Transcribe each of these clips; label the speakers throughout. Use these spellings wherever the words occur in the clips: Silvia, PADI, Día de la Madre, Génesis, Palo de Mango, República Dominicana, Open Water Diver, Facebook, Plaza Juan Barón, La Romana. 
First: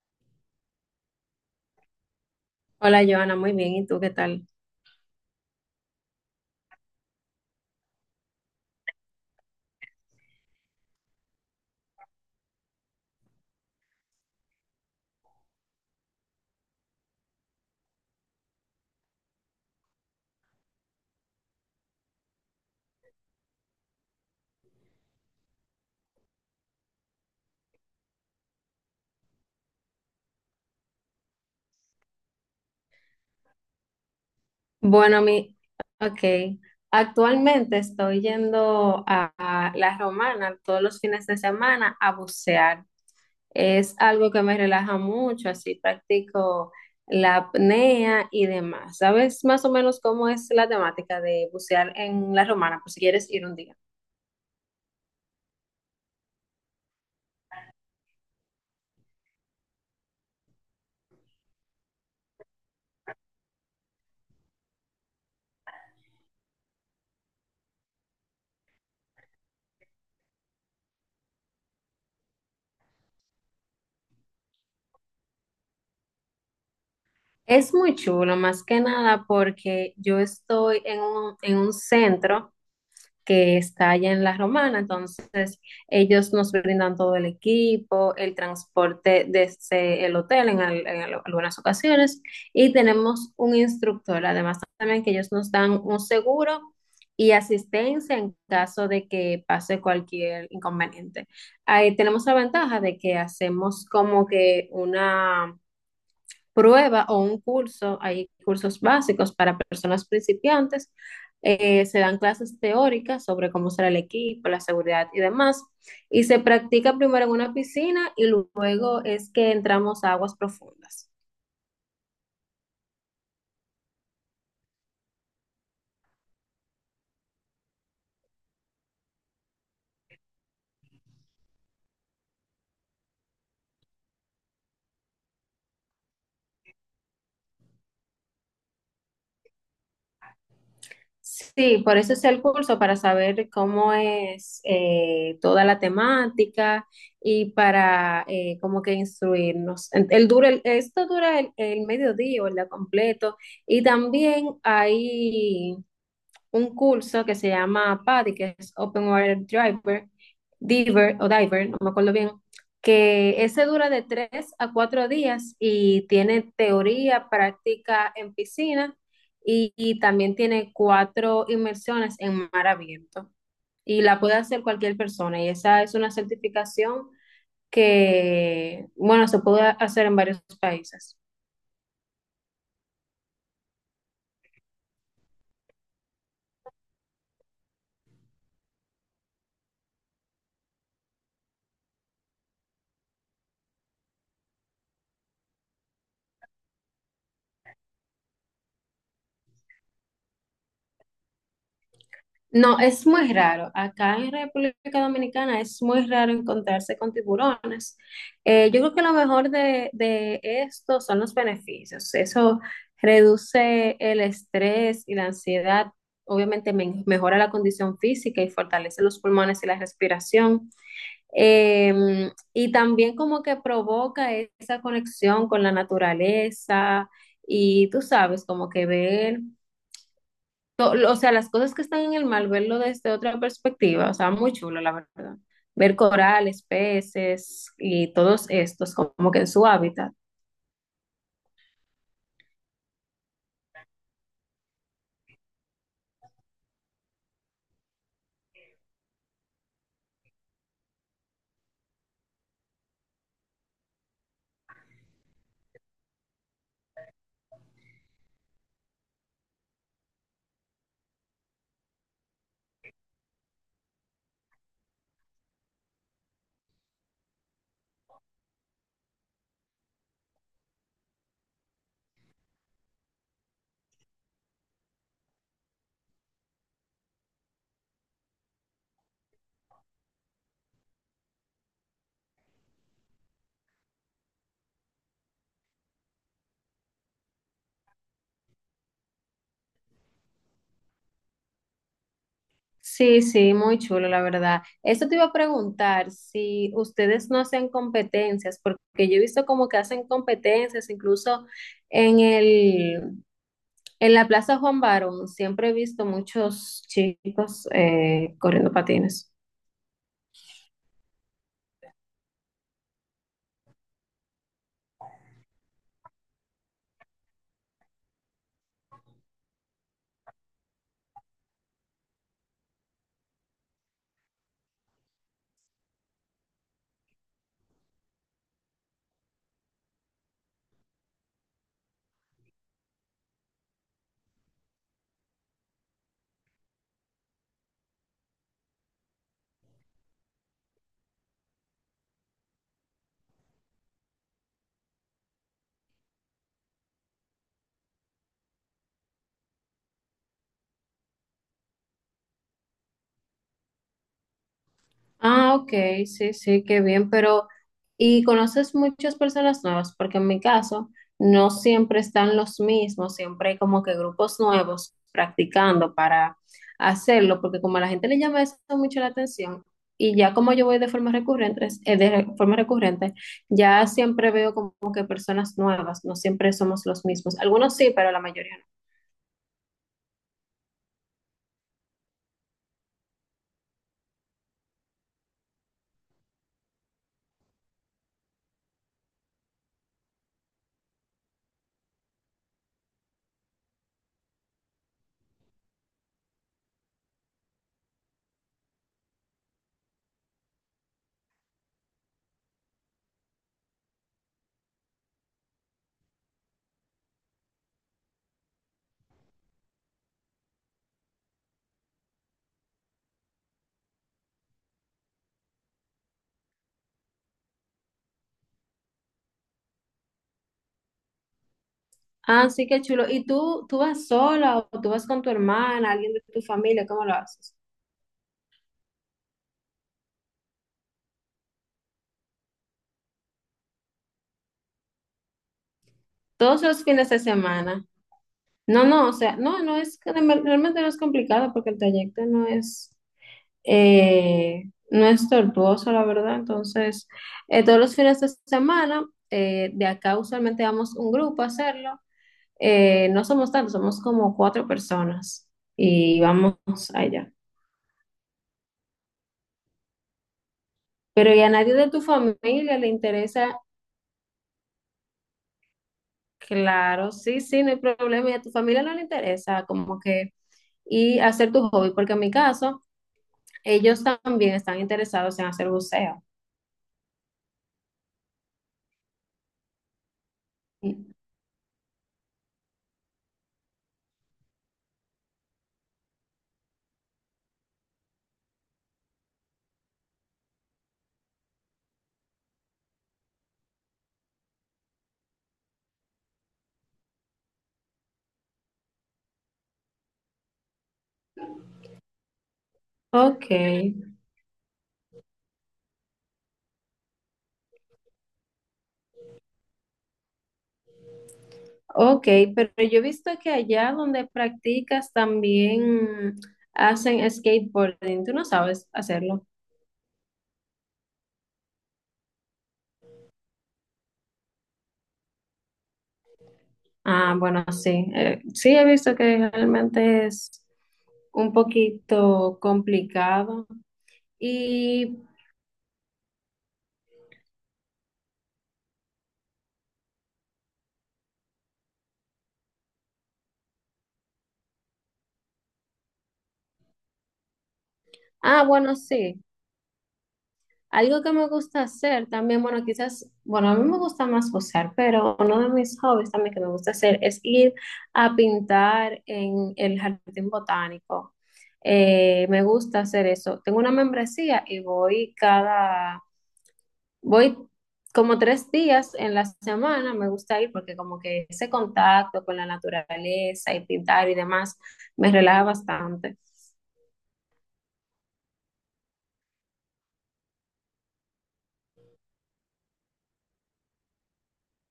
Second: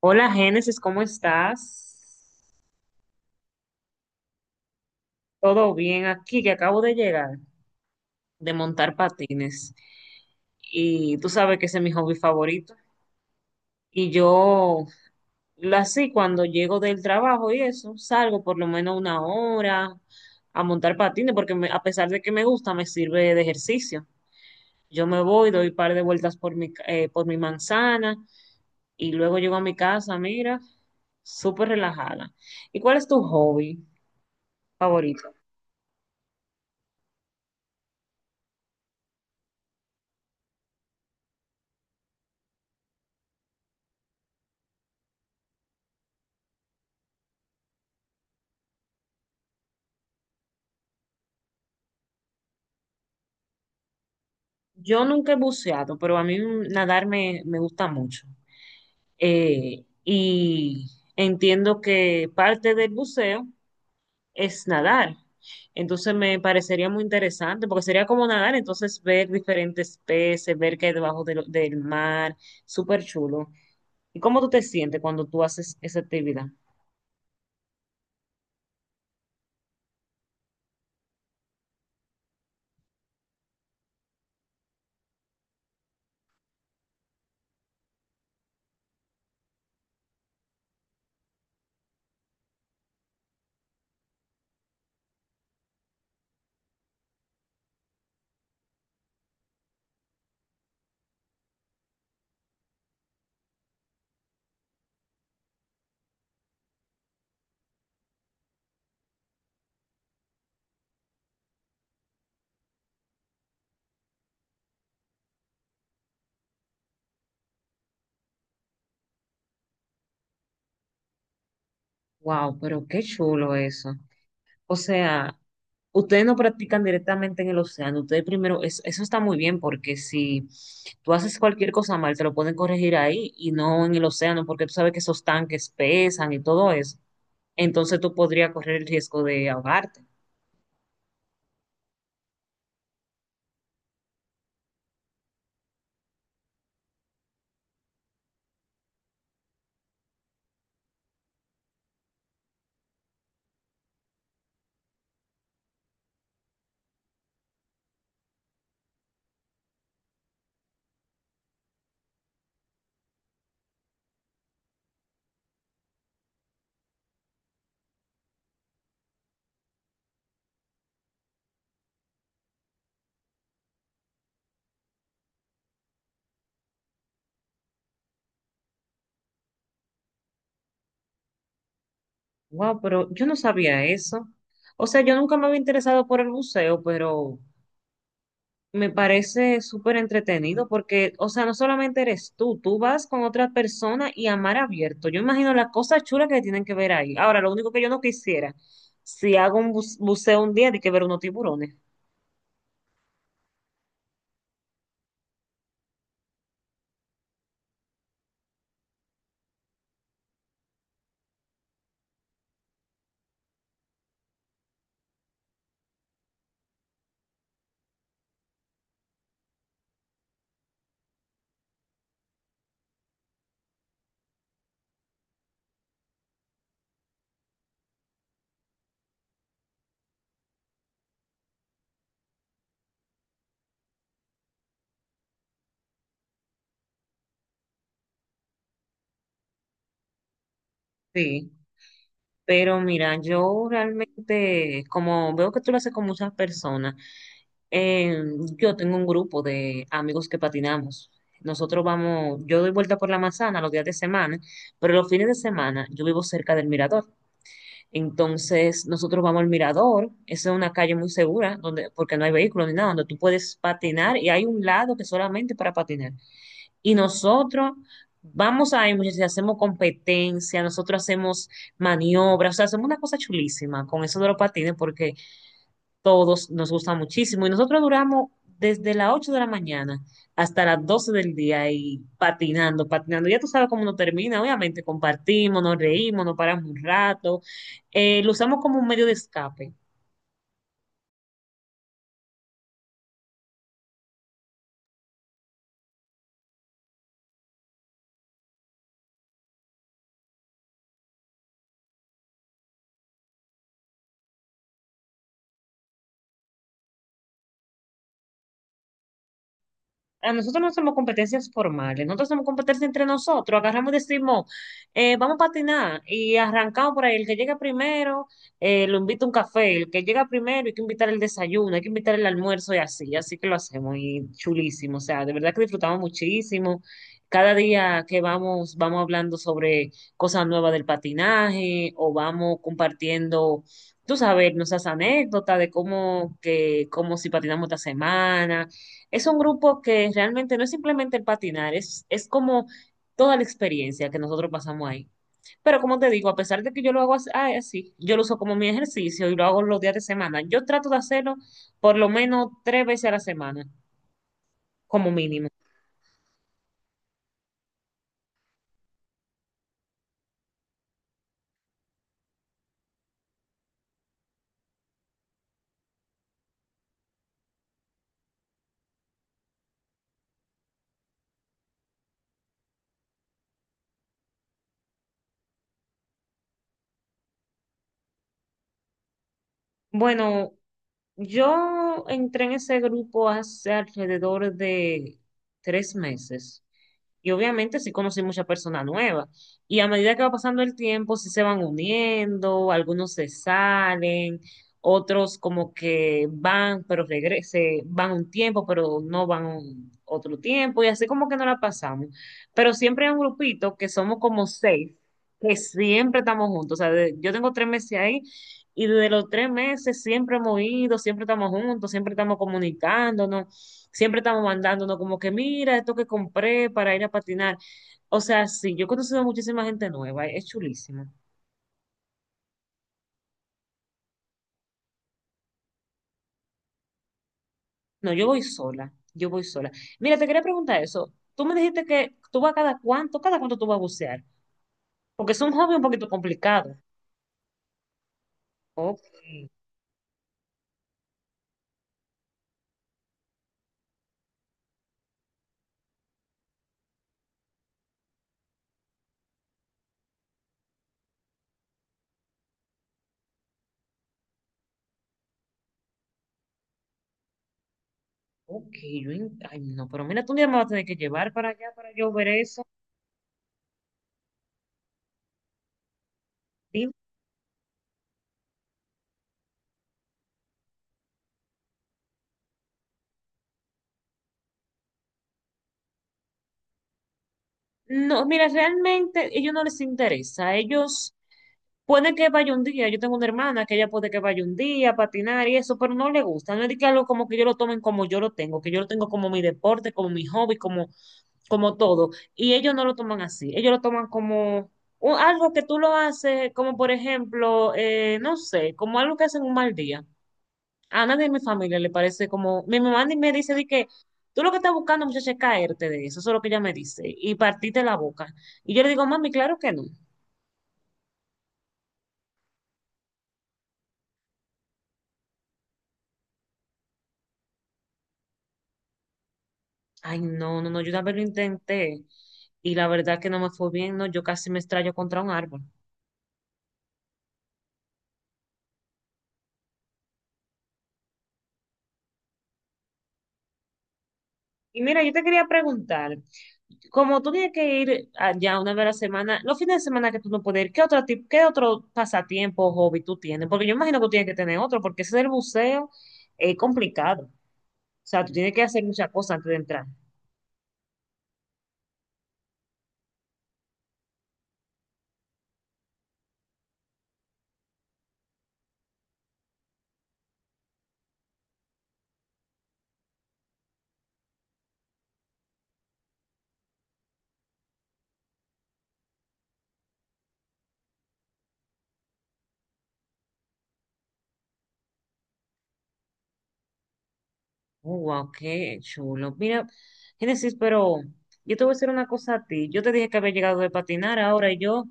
Speaker 1: Hola Génesis, ¿cómo estás?
Speaker 2: Hola, Joana, muy bien. ¿Y tú qué tal?
Speaker 1: Todo bien aquí, que acabo de llegar de montar patines y tú sabes que ese es mi hobby favorito. Y yo, lo así, cuando llego del trabajo y eso, salgo por lo menos una hora a montar patines porque a pesar de que me gusta, me sirve de ejercicio. Yo me voy, doy un par de vueltas por mi manzana y luego llego a mi casa, mira, súper relajada. ¿Y cuál es tu hobby
Speaker 2: Bueno,
Speaker 1: favorito?
Speaker 2: mi, ok. Actualmente estoy yendo a La Romana todos los fines de semana a bucear. Es algo que me relaja mucho, así practico la apnea y demás. ¿Sabes más o menos cómo es la temática de bucear en La Romana, por si quieres ir un día?
Speaker 1: Yo nunca he buceado, pero a mí nadar me gusta mucho. Y entiendo que parte del buceo es nadar. Entonces me parecería muy interesante, porque sería como nadar, entonces ver diferentes peces, ver qué hay debajo del mar, súper chulo. ¿Y cómo tú te sientes cuando tú haces esa actividad?
Speaker 2: Es muy chulo, más que nada porque yo estoy en en un centro que está allá en La Romana. Entonces, ellos nos brindan todo el equipo, el transporte desde el hotel en algunas ocasiones, y tenemos un instructor. Además, también que ellos nos dan un seguro y asistencia en caso de que pase cualquier inconveniente. Ahí tenemos la ventaja de que hacemos como que una prueba o un curso. Hay cursos básicos para personas principiantes. Se dan clases teóricas sobre cómo será el equipo, la seguridad y demás, y se practica primero en una piscina y luego es que entramos a aguas profundas.
Speaker 1: Wow, pero qué chulo eso. O sea, ustedes no practican directamente en el océano. Ustedes primero, eso está muy bien porque si tú haces cualquier cosa mal, te lo pueden corregir ahí y no en el océano porque tú sabes que esos tanques pesan y todo eso. Entonces tú podrías correr el riesgo de ahogarte.
Speaker 2: Sí, por eso es el curso, para saber cómo es toda la temática y para como que instruirnos. Esto dura el mediodía o el día completo, y también hay un curso que se llama PADI, que es Open Water Diver Diver o Diver, no me acuerdo bien, que ese dura de tres a cuatro días y tiene teoría, práctica en piscina y también tiene cuatro inmersiones en mar abierto. Y la puede hacer cualquier persona, y esa es una certificación que, bueno, se puede hacer en varios países.
Speaker 1: Wow, pero yo no sabía eso. O sea, yo nunca me había interesado por el buceo, pero me parece súper entretenido porque, o sea, no solamente eres tú, tú vas con otra persona y a mar abierto. Yo imagino las cosas chulas que tienen que ver ahí. Ahora, lo único que yo no quisiera, si hago un buceo un día, de que ver unos tiburones.
Speaker 2: No, es muy raro. Acá en República Dominicana es muy raro encontrarse con tiburones. Yo creo que lo mejor de esto son los beneficios. Eso reduce el estrés y la ansiedad. Obviamente mejora la condición física y fortalece los pulmones y la respiración. Y también como que provoca esa conexión con la naturaleza, y tú sabes, como que ver o sea, las cosas que están en el mar, verlo desde otra perspectiva, o sea, muy chulo, la verdad. Ver corales, peces y todos estos como que en su hábitat.
Speaker 1: Sí, pero mira, yo realmente, como veo que tú lo haces con muchas personas, eh, yo tengo un grupo de amigos que patinamos. Nosotros vamos, yo doy vuelta por la manzana los días de semana, pero los fines de semana yo vivo cerca del mirador. Entonces, nosotros vamos al mirador, esa es una calle muy segura, donde, porque no hay vehículos ni nada, donde tú puedes patinar y hay un lado que solamente para patinar. Y nosotros vamos ahí, muchachos, y hacemos competencia, nosotros hacemos maniobras, o sea, hacemos una cosa chulísima con eso de los patines, porque todos nos gusta muchísimo y nosotros duramos desde las 8 de la mañana hasta las 12 del día y patinando, patinando. Ya tú sabes cómo uno termina, obviamente compartimos, nos reímos, nos paramos un rato, lo usamos como un medio de escape.
Speaker 2: Sí, sí, muy chulo, la verdad. Eso te iba a preguntar si ustedes no hacen competencias, porque yo he visto como que hacen competencias, incluso en el, en la Plaza Juan Barón. Siempre he visto muchos chicos corriendo patines.
Speaker 1: A nosotros no hacemos competencias formales, nosotros hacemos competencias entre nosotros, agarramos y decimos, vamos a patinar y arrancamos por ahí, el que llega primero lo invita a un café, el que llega primero hay que invitar el desayuno, hay que invitar el almuerzo y así, así que lo hacemos y chulísimo, o sea, de verdad que disfrutamos muchísimo. Cada día que vamos, vamos hablando sobre cosas nuevas del patinaje o vamos compartiendo, tú sabes, nuestras anécdotas de cómo, que, cómo si patinamos esta semana es un grupo que realmente no es simplemente el patinar, es como toda la experiencia que nosotros pasamos ahí. Pero como te digo, a pesar de que yo lo hago así, yo lo uso como mi ejercicio y lo hago los días de semana. Yo trato de hacerlo por lo menos tres veces a la semana, como mínimo.
Speaker 2: Ah, ok, sí, sí, qué bien. Pero ¿y conoces muchas personas nuevas? Porque en mi caso no siempre están los mismos, siempre hay como que grupos nuevos practicando para hacerlo, porque como a la gente le llama eso mucho la atención, y ya como yo voy de forma recurrente, forma recurrente, ya siempre veo como que personas nuevas, no siempre somos los mismos. Algunos sí, pero la mayoría no.
Speaker 1: Bueno, yo entré en ese grupo hace alrededor de 3 meses. Y obviamente sí conocí mucha persona nueva. Y a medida que va pasando el tiempo, sí se van uniendo, algunos se salen, otros como que van, pero regrese, van un tiempo, pero no van otro tiempo, y así como que no la pasamos. Pero siempre hay un grupito que somos como seis, que siempre estamos juntos. O sea, yo tengo 3 meses ahí. Y desde los 3 meses siempre hemos ido, siempre estamos juntos, siempre estamos comunicándonos. Siempre estamos mandándonos como que mira esto que compré para ir a patinar. O sea, sí, yo he conocido a muchísima gente nueva, es chulísimo.
Speaker 2: Ah, sí, qué chulo. ¿Y tú, vas sola o tú vas con tu hermana, alguien de tu familia? ¿Cómo lo haces?
Speaker 1: No, yo voy sola, yo voy sola. Mira, te quería preguntar eso. Tú me dijiste que tú vas cada cuánto tú vas a bucear, porque es un hobby un poquito
Speaker 2: Todos
Speaker 1: complicado.
Speaker 2: los fines de semana. No,
Speaker 1: Ok,
Speaker 2: no, o sea, realmente no es complicado porque el trayecto eh, no es tortuoso, la verdad. Entonces, todos los fines de semana, de acá usualmente vamos un grupo a hacerlo. No somos tantos, somos como cuatro personas, y vamos allá.
Speaker 1: ok, yo, ay, no, pero mira, tú un día me vas a tener que llevar
Speaker 2: Pero ¿y a
Speaker 1: para allá
Speaker 2: nadie de
Speaker 1: para
Speaker 2: tu
Speaker 1: yo ver eso.
Speaker 2: familia le interesa?
Speaker 1: Sí.
Speaker 2: Claro, sí, sí, no hay problema. ¿Y a tu familia no le interesa como que y hacer tu hobby? Porque en mi caso, ellos también están interesados en hacer buceo.
Speaker 1: No, mira, realmente ellos no les interesa. Ellos puede que vaya un día, yo tengo una hermana que ella puede que vaya un día a patinar y eso, pero no le gusta, no es de que algo como que yo lo tomen como yo lo tengo, que yo lo tengo como mi deporte, como mi hobby, como, como todo. Y ellos no lo toman así, ellos lo toman como algo que tú lo haces, como por ejemplo, no sé, como algo que hacen un mal día. A nadie de mi familia le parece como, mi mamá ni me
Speaker 2: Ok,
Speaker 1: dice de que tú lo que estás buscando, muchacha, es caerte de eso, eso es lo que ella me dice, y partirte la boca. Y yo le digo, mami, claro que no.
Speaker 2: ok, pero yo he visto que allá donde practicas también hacen skateboarding. ¿Tú no sabes hacerlo?
Speaker 1: Ay, no, no, no, yo una vez lo intenté y la verdad que no me fue bien, no, yo casi me estrello contra un árbol.
Speaker 2: Ah, bueno, sí. Sí, he visto que realmente es un poquito complicado.
Speaker 1: Y mira, yo
Speaker 2: Y,
Speaker 1: te quería preguntar, como tú tienes que ir allá una vez a la semana, los fines de semana que tú no puedes ir, ¿qué otro pasatiempo o hobby tú tienes? Porque yo imagino que tú tienes que tener otro, porque ese del buceo es complicado. O sea, tú tienes que
Speaker 2: ah,
Speaker 1: hacer
Speaker 2: bueno,
Speaker 1: muchas cosas
Speaker 2: sí.
Speaker 1: antes de entrar.
Speaker 2: Algo que me gusta hacer también, bueno, quizás, bueno, a mí me gusta más gozar, pero uno de mis hobbies también que me gusta hacer es ir a pintar en el jardín botánico. Me gusta hacer eso. Tengo una membresía y voy voy como tres días en la semana. Me gusta ir porque como que ese contacto con la naturaleza y pintar y demás me relaja bastante.
Speaker 1: Oh, wow, qué chulo. Mira, Génesis, pero yo te voy a decir una cosa a ti. Yo te dije que había llegado de patinar, ahora yo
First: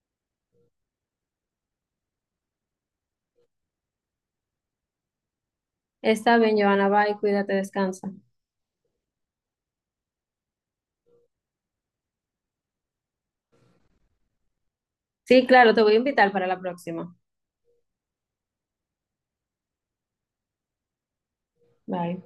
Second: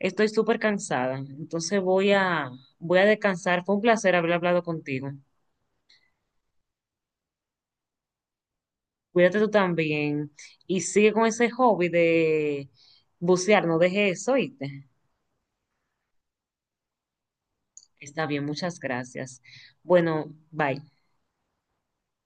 Speaker 1: estoy súper cansada. Entonces voy a descansar. Fue un placer haber hablado contigo.
Speaker 2: Está bien, Joana, bye, cuídate, descansa.
Speaker 1: Cuídate tú también y sigue con ese hobby de bucear, no dejes eso, ¿oíste?
Speaker 2: Sí, claro, te voy a invitar para la próxima.
Speaker 1: Está bien, muchas gracias. Bueno, bye.
Speaker 2: Bye.